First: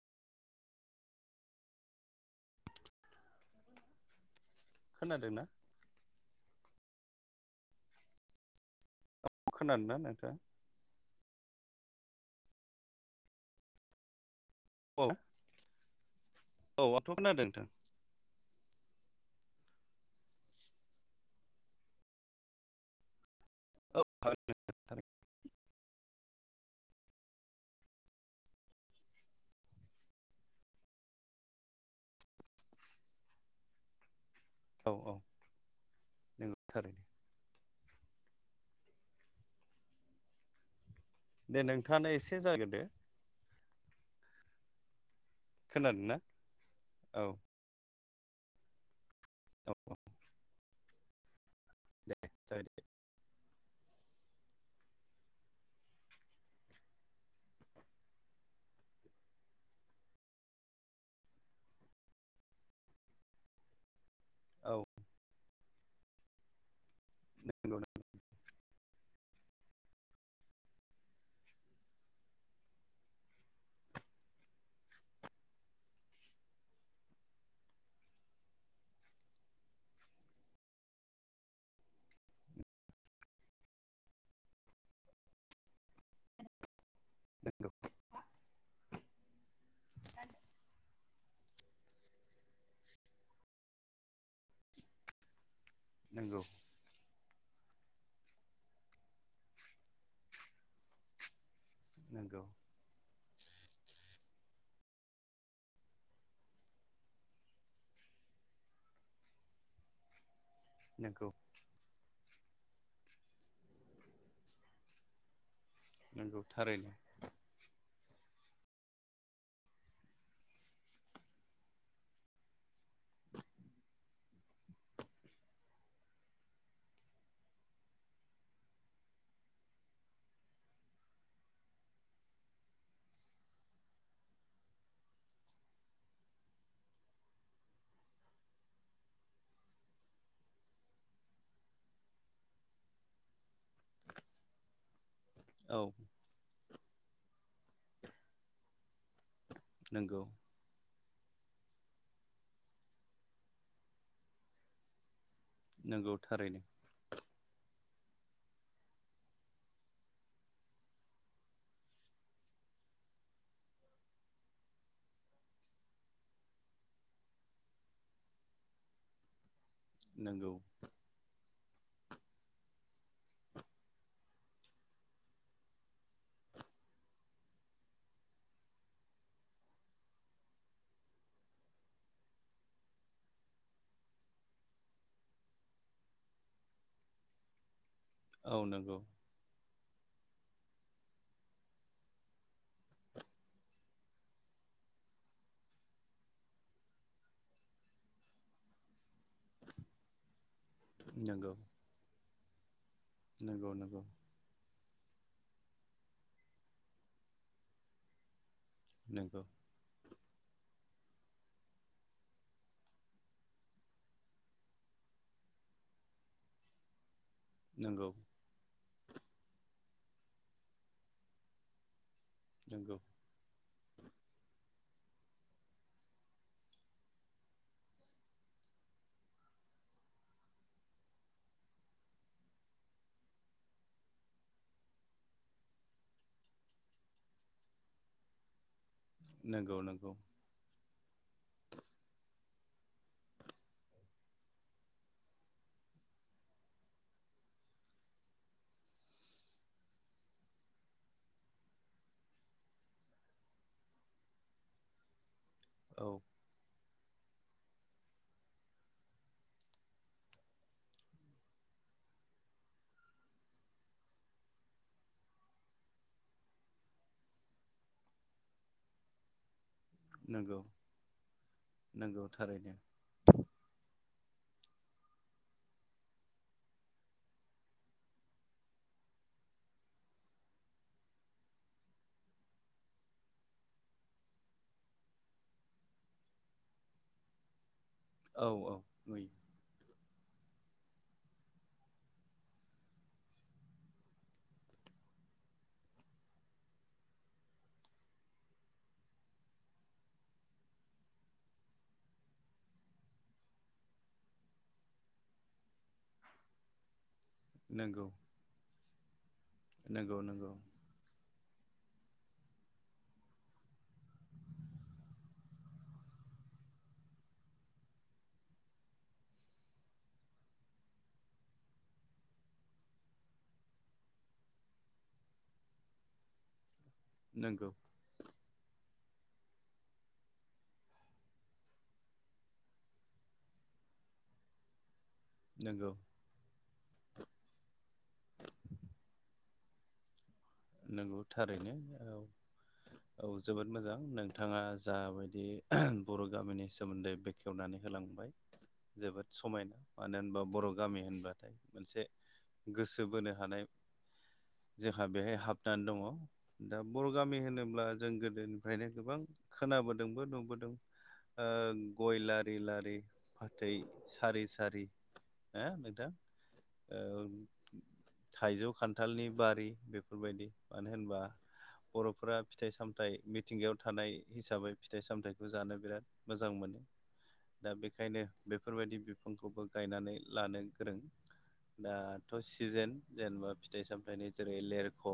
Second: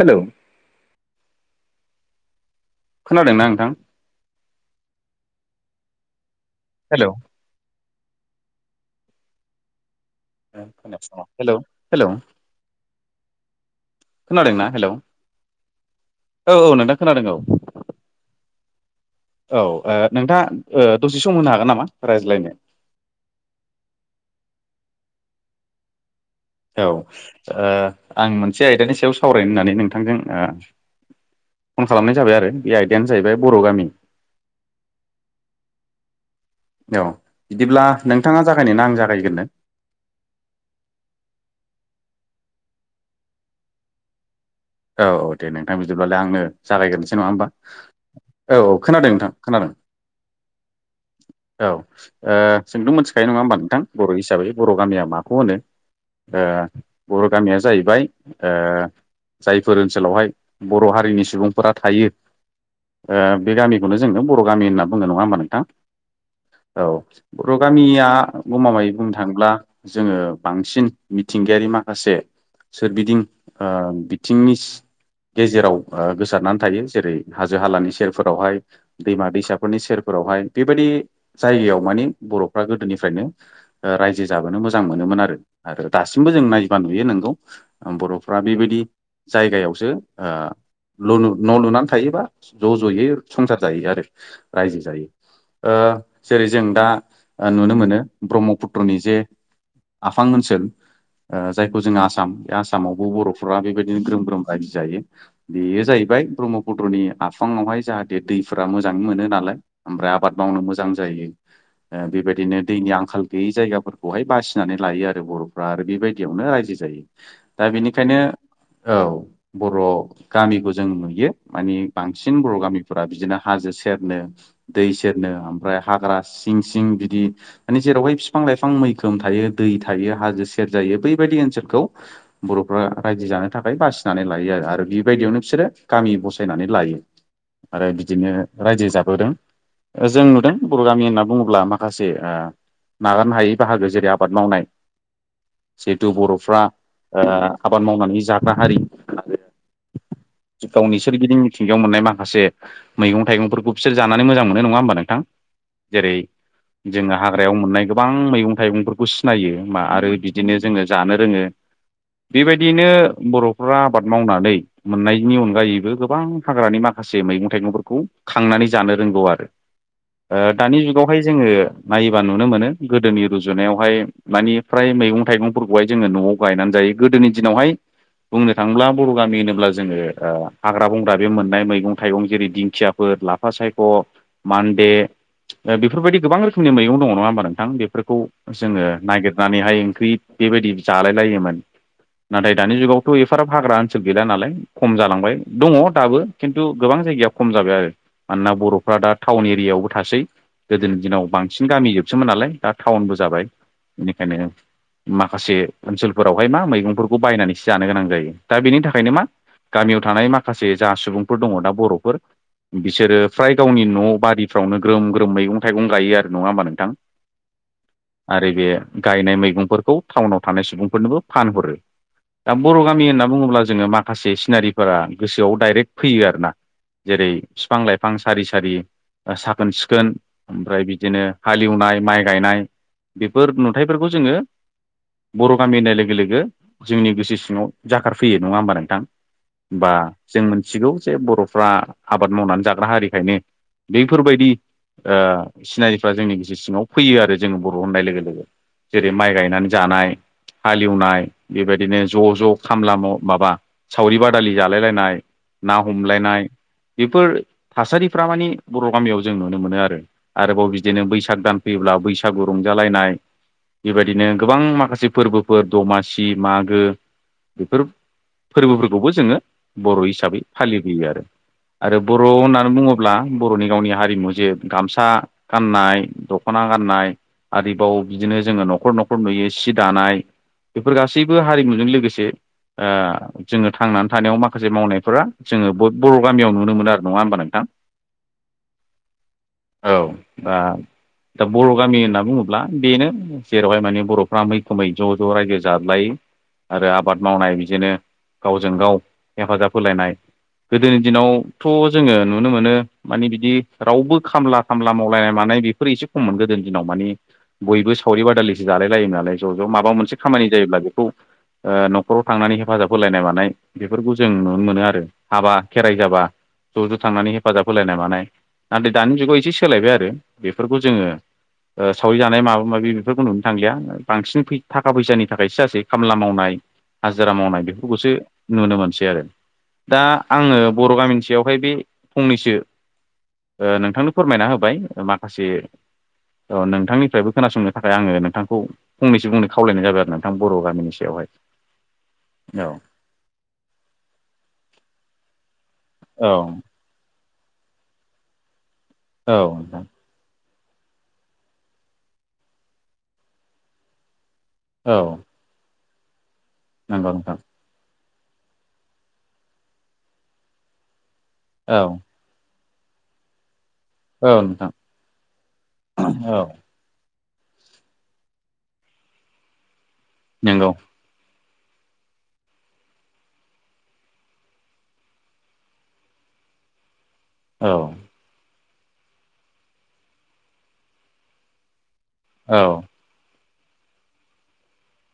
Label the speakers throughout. Speaker 1: Hello! खोनादोंना नोंथां?
Speaker 2: खोनादोंना?
Speaker 1: हेलौ!
Speaker 2: खोनादोंना नों?
Speaker 1: हेलौ-हेलौ! खोनादोंना? हेलौ!
Speaker 2: औ
Speaker 1: औ-औ
Speaker 2: औ
Speaker 1: नोंथां
Speaker 2: आंथ'
Speaker 1: खोनादों औ।
Speaker 2: नोंथां
Speaker 1: औ ओ नोंथाङा ओ‌ दसे सम होनो हागोन नामा रायज्लायनो?
Speaker 2: औ [unintelligible]
Speaker 1: औ ओ आं मोनसे आयदानि सायाव सावरायनो होननानै नोंथांजों ओ। फन खालामनाय जाबाय आरो बे आयदायानो जाहैबाय बर' गामि।
Speaker 2: औ-औ नंगौ। थारैनो
Speaker 1: औ बिदिब्ला नोंथाङा जागायनोना आं जागायग्रोनो?
Speaker 2: दे नोंथाङानो एसे जागायग्रोदो।
Speaker 1: औ-औ दे नोंथां
Speaker 2: खोनादोंना
Speaker 1: बिदिब्लालाय आंनो जागायग्रोसै
Speaker 2: औ
Speaker 1: नङा होमबा? औ-औ खोनादों नोंथां
Speaker 2: औ
Speaker 1: खोनादों।
Speaker 2: औ
Speaker 1: औ
Speaker 2: दे
Speaker 1: ओ
Speaker 2: जागाय दे
Speaker 1: जोंथ' मोनथिखायो नङा होमबा नोंथां बर' हिसाबै बर' गामिया माखौ होनो। ओ बर' गामिया जाहैबाय ओ जायफोर ओनसोलावहाय बर' हारिनि सुबुंफोरा थायो बे ओ गामिखौनो जोंनो बर' गामि
Speaker 2: औ
Speaker 1: होनना बुंनाय नङा होमबा नोंथां औ बर'
Speaker 2: नंगौ
Speaker 1: गामिया गमामायै बुंनो थाङोब्ला जोङो बांसिन मिथिंगायारि माखासे सोरगिदिं आ बिथिंनि गेजेराव आ गोसारनानै थायो जेरै हाजो हालानि सेरफोरावहाय दैमा-दैसाफोरनि सेरफोर रावहाय बेबायदि जायगायाव मानि बर'फ्रा गोदोनिफ्रायनो रायजो जाबोनो मोजां मोनो मोन आरो आरो दासिमबो जों नायबा नुयो नोंगौ
Speaker 2: नंगौ
Speaker 1: बर'फ्रा बेबायदि जायगायावसो ओ ल न' लुनानै थायोबा ज'-ज'यै संसार जायो आरो रायजो जायो। ओ
Speaker 2: नंगौ
Speaker 1: जेरै जों दा नुनो मोनो ब्रह्मपुत्रनि जे आफां ओनसोल ओ जायखौ जों आसाम
Speaker 2: नंगौ
Speaker 1: बे आसामावबो बर'फोरा बे बिनो ग्रोम ग्रोम बायदि जायो बेयो जाहैबाय ब्रह्मपुद्रनि आफाङावहाय जाहाथे दैफोरा मो जां मोनो नालाय ओमफ्राय आबाद मावनो मोजां
Speaker 2: नंगौ
Speaker 1: जायो बेबायदिनो दैनि आंखाल गैयै जायगाफोरखौहाय बासिनानै लायो आरो बर' फ्रा आरो
Speaker 2: नंगौ
Speaker 1: बेबायदियावनो रायजो
Speaker 2: थारैनो
Speaker 1: जायो दा बेनिखायनो औ बर' गामिखौ जों नुयो मानि बांसिन बर' गामिफोरा बिदिनो हाजो सेरनो दै सेरनो हाग्रा सिं सिं बिदि जेरावाय बिफां लाइफां मैखोम थायो दै थायो हाजो सेर जायो बैबायदि ओनसोलखौ बर'फ्रा रायजो जानानै थाखाय बासिनानै लायो आरो आरो बेबायदियावनो बिसोरो गामि बसायनानै लायो आरो बिदिनो रायजो जाबोदों। जों नुदों बर' गामि होनना बुङोब्ला माखासे ओ नागारनो हायै बाहागो जेरै आबाद मावनाय
Speaker 2: औ
Speaker 1: जिहेथु बर'फ्रा ओ आबाद मावनानै जाग्रा हारि
Speaker 2: नंगौ।
Speaker 1: बिसोर गिदिं मिथिंगायाव मोननाय माखासे मैगं-थाइगंफोरखौ बिसोर जानानै मोजां मोनो नङा होमबा नोंथां?
Speaker 2: नंगौ
Speaker 1: जेरै
Speaker 2: थारैनो
Speaker 1: जोङो हाग्रायाव मोननाय गोबां मैगं-थाइगंफोरखौ सिनायो आरो बिदिनो जोङो जानो रोङो बेबायदियैनो बर'फ्रा आबाद मावनानै मोननायनि अनगायैबो गोबां हाग्रानि माखासे मैगं-थाइगंफोरखौ खांनानै जानो रोंगौ आरो
Speaker 2: नंगौ
Speaker 1: दानि जुगावहाय जोङो नायोबा नुनो मोनो गोदोनि रुजुनायावहाय मानि फ्राय मैगं-थाइगंफोरखौहाय जोङो न'आव गायनानै जायो गोदोनि दिनावहाय बुंनो थाङोब्ला बर' गामि होनोब्ला जोङो ओ हाग्रा बंग्रा बे मोननाय मैगं-थाइगं जेरै दिंखियाफोर लाफा सायख' मान्दे बेफोरबायदि गोबां रोखोमनि मैगं दङ नङा होमबा नोंथां बेफोर खौ
Speaker 2: औ
Speaker 1: जोङो
Speaker 2: नंगौ
Speaker 1: नागिरनानैहाय ओंख्रि बेबायदि जालाय लायोमोन नाथाय दानि जुगाव थ' एफाराब हाग्रा ओनसोल गैला नालाय खम जालांबाय दङ दाबो खिन्थु गोबां जायगाया खम जाबाय आरो मानोना बर'फ्रा दा टाउन एरियायावबो थासै गोदोनि दिनाव बांसिन गामि जोबसोमोन नालाय दा टाउनबो जाबाय
Speaker 2: नंगौ नंगौ
Speaker 1: बेनिखायनो मा खासे ओनसोलफोरावहाय मा मैगंफोरखौ बायनानैसो जानो गोनां जायो। दा बेनि थाखायनो मा
Speaker 2: नंगौ नंगौ
Speaker 1: गामियाव थानाय माखासे जा सुबुंफोर दङ दा बर'फोर बिसोरो फ्राय गावनि न' बारिफ्रावनो ग्रोम ग्रोम मैगं-थाइगं गायो आरो नङा होमबा नोंथां
Speaker 2: नंगौ
Speaker 1: आरो बे गायनाय मैगंफोरखौ टाउनाव थानाय सुबुंफोरनोबो फानहरो दा बर' गामि होनना बुङोब्ला जोङो माखासे सिनारिफोरा गोसोआव डाइरेक्ट फैयो आरोना जेरै बिफां-लाइफां सारि सारि साखोन सिखोन ओमफ्राय बिदिनो हालेवनाय माइ गायनाय बेफोर नुथायफोरखौ जोङो बर' गामि होननाय लोगो लोगो जोंनि गोसो सिङाव जाखारफैयो नङा होमबा नोंथां?
Speaker 2: नंगौ नंगौ
Speaker 1: बा जों मिथिगौ जे बर'फ्रा आबाद मावनानै जाग्रा हारिखायनो बेफोरबायदि ओ सिनारिफ्रा जोंनि गोसो सिङाव फैयो आरो जोङो बर' होननाय लोगो लोगो। जेरै माइ गायनानै जानाय हालेवनाय बेबायदिनो ज' ज' खामला माव माबा सावरि बादालि जालायलायनाय ना
Speaker 2: औ
Speaker 1: हमलायनाय बेफोर थासारिफ्रा माने बर' गामियाव जों नुनो मोनो आरो आरोबाव बिदिनो बैसाग दान फैयोब्ला बैसागु रंजालायनाय बेबायदिनो गोबां माखासे फोरबोफोर दमासि [unintelligible] मागो बेफोर फोरबोफोरखौबो जोङो बर' हिसाबै
Speaker 2: नंगौ
Speaker 1: फालिबोयो आरो आरो
Speaker 2: नंगौ
Speaker 1: बर' होननानै
Speaker 2: थारैनो
Speaker 1: बुङोब्ला बर'नि गावनि हारिमु जे गामसा गाननाय दख'ना गाननाय आरोबाव बिदिनो जोङो न'खर न'खर नुयो सि दानाय। बेफोर गासैबो हारिमुजों लोगोसे ओ जोङो थांनानै थानायाव माखासे मावनायफोरा जोङो ब बर' गामियाव नुनो मोनो आरो नङा होमबा नोंथां?
Speaker 2: औ औ।
Speaker 1: औ दा दा बर' गामि होनना बुङोब्ला बेनो जेरावहाय माने बर'फ्रा मैखोमै ज' ज' रायजो जादलायो आरो आबाद मावनाय बिदिनो गावजों गाव हेफाजाब होलायनाय। गोदोनि दिनावथ' जोङो नुनो मोनो माने बिदि रावबो खामला खामला मावलायामोन। नाय बेफोर एसे खममोन गोदोनि दिनाव माने। बयबो
Speaker 2: नंगौ
Speaker 1: सावरि बादालिसो जालाय लायोमोन नालाय ज' ज' माबा मोनसे
Speaker 2: नंगौ
Speaker 1: खामानि
Speaker 2: नंगौ
Speaker 1: जायोब्ला बेखौ ओ न'खराव थांनानै हेफाजाब होलायनाय मानाय बेफोरखौ जों नुनो मोनो आरो हाबा खेराइ जाबा। ज' ज' थांनानै हेफाजाब होलायनाय मानाय नाथाय दानि जुगाव एसे सोलायबाय आरो बेफोरखौ जोङो ओ सावरि जानाय माबा माबि बेफोरखौ नुनो थांलिया बांसिनै फै था थाखा फैसानि थाखाय सो जासेै खामला मावनाय हाजिरा मावनाय
Speaker 2: नंगौ
Speaker 1: बेफोरखौसो नुनो मोनसै आरो। दा आङो बर' गामिनि सायावहाय बे फंनैसो ओ नोंथांनो फोरमायना होबाय मा खासे
Speaker 2: नंगौ
Speaker 1: अ नोंथांनिफ्रायबो खोनासंनो थाखाय आङो नोंथांखौ फंनैसो बुंनो खावलनाय जाबाय आरो ना।
Speaker 2: नंगौ थारैनो औ।
Speaker 1: औ
Speaker 2: औ जोबोद मोजां नोंथाङा जाबायदि बर'
Speaker 1: औ
Speaker 2: गामिनि सोमोन्दै बेखेवनानै होलांबाय। जोबोद
Speaker 1: औ
Speaker 2: समायना
Speaker 1: नोंथां
Speaker 2: मानो होनबा बर' गामि होनबाथाय मोनसे गोसो बोनो हानाय
Speaker 1: औ
Speaker 2: जोंहा बेहाय हाब नानै दङ दा बर'
Speaker 1: नंगौ नोंथां
Speaker 2: गामि होनोब्ला जों गोदोनिफ्रायनो गोबां खोनाबोदोंबो नुबोदों।
Speaker 1: औ।
Speaker 2: दै लारि लारि फाथै सारि
Speaker 1: औ नोंथां
Speaker 2: सारि ना नोंथां
Speaker 1: औ
Speaker 2: औ। थाइजौ खान्थालनि बारि बेफोरबायदि
Speaker 1: नंगौ
Speaker 2: मानो होनबा
Speaker 1: [inaudible]
Speaker 2: बर'फोरा फिथाइ सामथाइ मिथिंगायाव थानाय हिसाबै फिथाइ सामथाइखौ जानो बिराद मोजां मोनो। दा
Speaker 1: औ
Speaker 2: बेखायनो बेफोरबायदि बिफांखौबो गायनानै लानो गोरों। दाथ'
Speaker 1: औ
Speaker 2: सिजेन जेनेबा फिथाइ सामथाइनि जेरै लेरख'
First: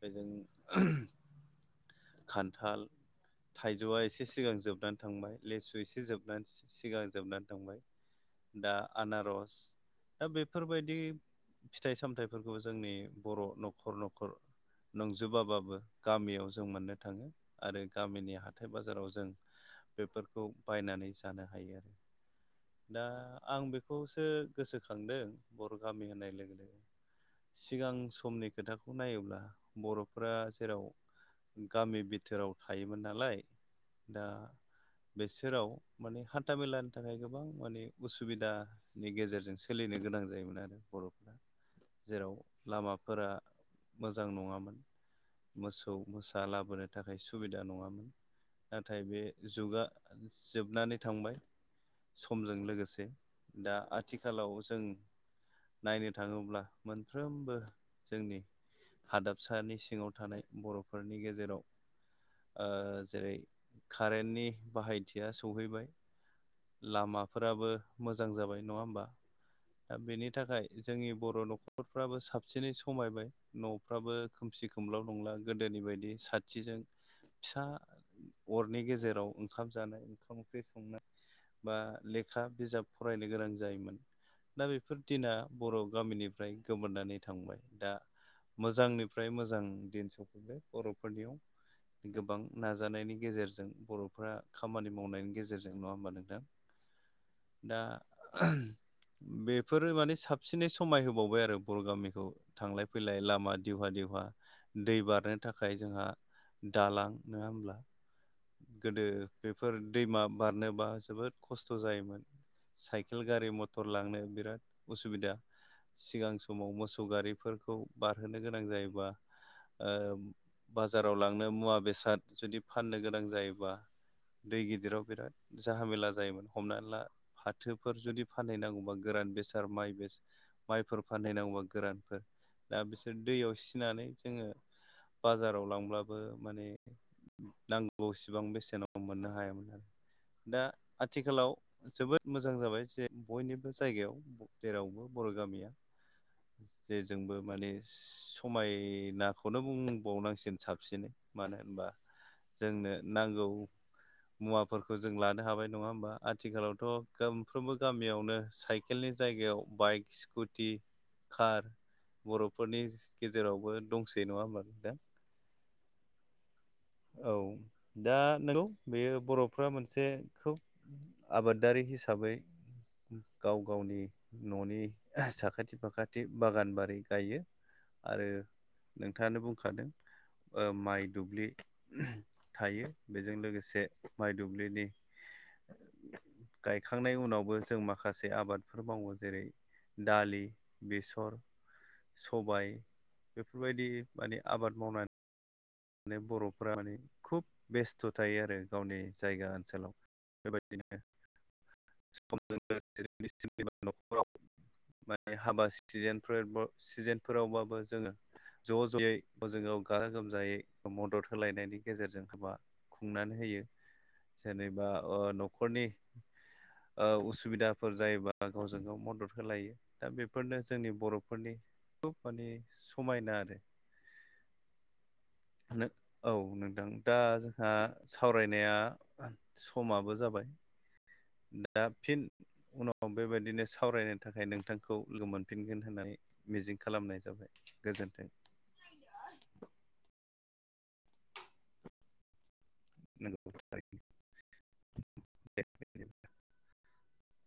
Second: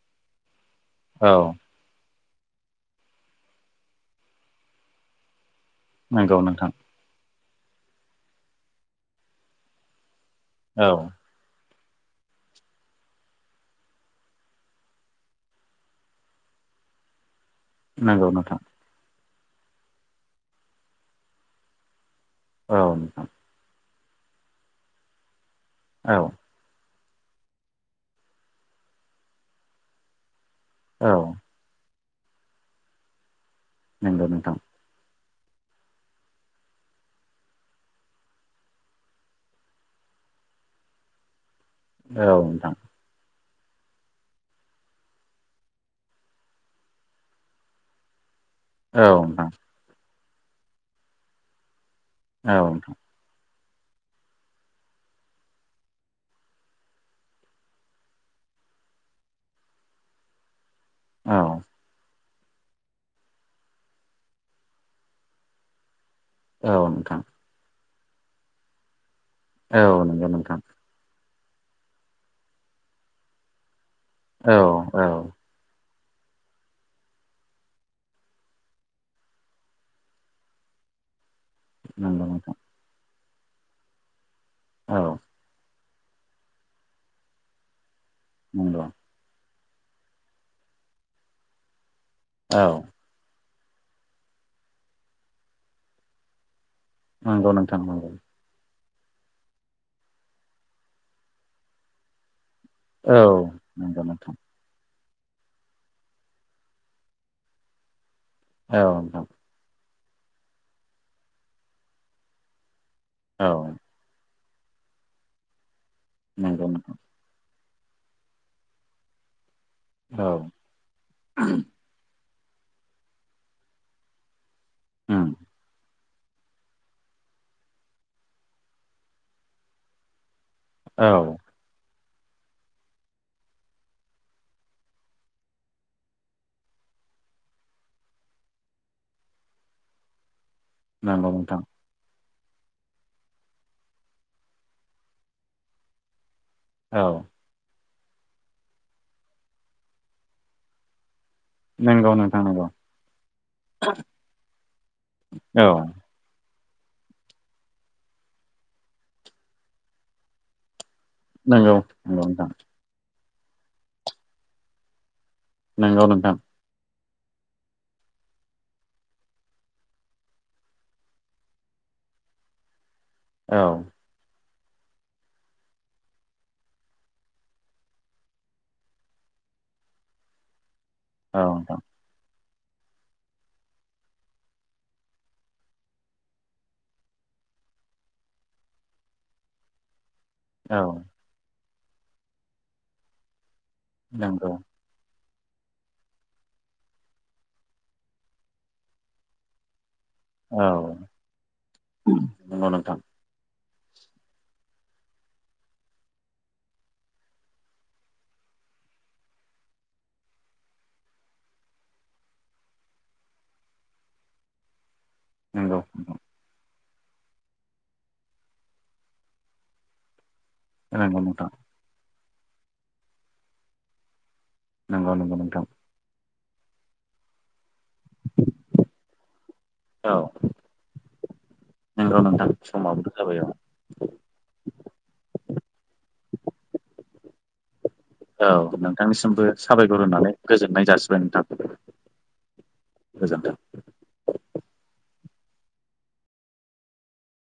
Speaker 2: बेजों
Speaker 1: औ।
Speaker 2: खान्थाल थाइजौआ एसे सिगां जोबनानै थांबाय। लेसु एसे
Speaker 1: नंगौ
Speaker 2: जोबनानै
Speaker 1: नोंथां
Speaker 2: सिगां जोबनानै थांबाय दा आनारस दा
Speaker 1: औ
Speaker 2: बेफोरबायदि फिथाइ सामथाइफोरखौ जोंनि बर' न'खर न'खर नंजोबाबाबो गामियाव जों मोननो थाङो आरो
Speaker 1: नंगौ
Speaker 2: गामिनि
Speaker 1: नोंथां
Speaker 2: हाथाय बाजाराव जों बेफोरखौ बायनानै जानो हायो आरो
Speaker 1: औ
Speaker 2: दा
Speaker 1: नोंथां
Speaker 2: आं बे खौसो गोसोखांदों बर' गामि
Speaker 1: औ
Speaker 2: होननाय लोगो लोगो सिगां समनि खोथाखौ नायोब्ला बर'फोरा राव
Speaker 1: औ
Speaker 2: गामि बिथोराव थायोमोन नालाय
Speaker 1: नगौ
Speaker 2: दा
Speaker 1: नोंथां।
Speaker 2: बेसोराव माने हान्थामेलानि थाखाय गोबां माने उसुबिदानि गेजेरजों सोलिनो गोनां गोनां जायोमोन आरो बर'फोरा
Speaker 1: औ
Speaker 2: जेराव
Speaker 1: नोंथां
Speaker 2: लामाफोरा मोजां मोजां नङामोन मोसौ मोसा लाबोनो थाखाय सुबिदा नङामोन। नाथाय
Speaker 1: औ
Speaker 2: बे
Speaker 1: नोंथां
Speaker 2: जुगा जोबनानै थांबाय समजों
Speaker 1: औ नोंथां
Speaker 2: लोगोसे दा आथिखालाव जों नायनो थाङोब्ला मोनफ्रोमबो जोंनि हादाबसानि सिङाव थानाय बर'फोरनि
Speaker 1: औ
Speaker 2: गेजेराव ओ जेरै कारेन्टनि बाहायथिया सौहैबाय
Speaker 1: औ नोंथां
Speaker 2: लामाफोराबो मोजां जाबाय नङा होमबा
Speaker 1: औ
Speaker 2: दा
Speaker 1: नंगौ
Speaker 2: बेनि
Speaker 1: नोंथां
Speaker 2: थाखाय जोंनि बर' न'खरफ्राबो साबसिनै समायबाय न'फ्राबो
Speaker 1: औ
Speaker 2: खोमसि
Speaker 1: औ
Speaker 2: खोमलाव नंला गोदोनि बायदि साथिजों फिसा अरनि गेजेराव ओंखाम जानाय ओंखाम ओंख्रि संनाय बा
Speaker 1: नंगौ
Speaker 2: लेखा बिजाब फरायनो गोनां जायोमोन दा
Speaker 1: औ
Speaker 2: बेफोर दिना बर' गामिनिफ्राय गोमोरनानै थांबाय दा
Speaker 1: नंगौ
Speaker 2: मोजांनिफ्राय मोजां दिन सफैबाय बर'फोरनियाव गोबां
Speaker 1: औ
Speaker 2: नाजानायनि गेजेरजों बर'फ्रा खामानि मावनायनि गेजेरजों नङा होमबा नोंथां?
Speaker 1: नंगौ
Speaker 2: दा
Speaker 1: नोंथां नंगौ।
Speaker 2: बेफोरो माने साबसिनै समाय होबावबाय आरो बर' गामिखौ थांलाय
Speaker 1: औ
Speaker 2: फैलाय लामा दिवहा
Speaker 1: नंगौ
Speaker 2: दिउहा
Speaker 1: नोंथां
Speaker 2: दै बार खारनो थाखाय जोंहा दालां नङा हब्ला
Speaker 1: औ
Speaker 2: गोदो
Speaker 1: नोंथां
Speaker 2: बेफोर दैमा बारनोबा जोबोद खस्थ' जायोमोन साइकेल गारि
Speaker 1: औ
Speaker 2: मथर थांनो बिराद उसुबिदा सिगां
Speaker 1: नंगौ
Speaker 2: समाव
Speaker 1: नोंथां
Speaker 2: मोसौ गारि खौ बारहोनो गोनां जायोबा
Speaker 1: औ
Speaker 2: बाजाराव लांनो मुवा बेसाद जुदि फाननो गोनां जायोबा दै गिदिराव
Speaker 1: उम
Speaker 2: बिराद जाहामेला जायोन हमना ला फाथोफोर जुदि फानहैनांगौबा गोरान बेसाद माइ बेसाद माइफोर
Speaker 1: औ
Speaker 2: फानहैनांगौबा गोरानफोर दा बिसोर दैयाव सिनानै जोङो बाजाराव लांब्लाबो माने नांगौसिबां बेसेनाव मोननो हायामोन आरो। दा
Speaker 1: नंगौ
Speaker 2: आथिखालाव
Speaker 1: नोंथां
Speaker 2: जोबोद मोजां जाबाय जे बयनिबो जायगायाव जेरावबो बर' गामिया जे
Speaker 1: औ
Speaker 2: जोंबो माने समायनाखौनो बुंबावनांसिगोन साबसिनै मानो होनबा
Speaker 1: नंगौ नोंथां नंगौ
Speaker 2: जोंनो नांगौ मुवाफोरखौ जों लानो
Speaker 1: औ
Speaker 2: हाबाय नङा होमबा आथिखालाव थ' गोमफ्रोमबो गामियावनो साइकेलनि जायगायाव बाइक स्कुटि कार
Speaker 1: नंगौ नंगौ नोंथां।
Speaker 2: बर'फोरनि गेजेरावबो दंसै नङा होनबाल दा?
Speaker 1: नंगौ नोंथां।
Speaker 2: औ दा नंगौ बेयो बर'फ्रा मोनसे खोब आबादारि हिसाबै
Speaker 1: औ
Speaker 2: गाव गावनि न'नि साखाथि फाखाथि बागान बारि गायो। आरो नोंथाङानो बुंखादों माइ
Speaker 1: औ
Speaker 2: दुब्लि
Speaker 1: नोंथां
Speaker 2: थायो बेजों लोगोसे माइ दुब्लिनि गायखांनायनि उनावबो जों माखासे आबादफोर मावो जेरै दालि
Speaker 1: औ
Speaker 2: बेसर सबाय बेफोरबायदि माने
Speaker 1: नंगौ
Speaker 2: आबाद मावनानै माने बर'फ्रा माने खुब बेस्थ' थायो आरो गावनि जायगा ओनसोलाव बेबादिनो
Speaker 1: नोंगौ नोंथां।
Speaker 2: न'खराव माने हाबा सिथिनफोर सिजेनफोरावबाबो जोङो ज' ज'यै जोङो गाजा गोमजायै मदद होलायनायनि गेजेरजों होबा खुंनानै होयो जेनेबा ओ
Speaker 1: नंगौ
Speaker 2: न'खरनि उसुबिदाफोर जायोबा गावजों गाव मदद होलायो दा बे फोरनो जोंनि
Speaker 1: नंगौ नोंथां
Speaker 2: बर'फोरनि खुब माने समायना आरो।
Speaker 1: नंगौ नंगौ नोंथां।
Speaker 2: औ नोंदां दा सावरायनाया
Speaker 1: औ
Speaker 2: समाबो जाबाय। दा
Speaker 1: नंगौ
Speaker 2: फिन
Speaker 1: नोंथां
Speaker 2: उनाव
Speaker 1: समाबो जाबाय औ
Speaker 2: बेबायदिनो सावरायनो थाखाय नोंथांखौ लोगो मोनफिनगोन होननानै मिजिं खालामनाय जाबाय। गोजोन्थों
Speaker 1: औ नोंथांनिसिमबो साबायखर होनानै गोजोननाय जासिबाय नोंथां। गोजोन्थों।
Speaker 2: नोंगौ [inaudible]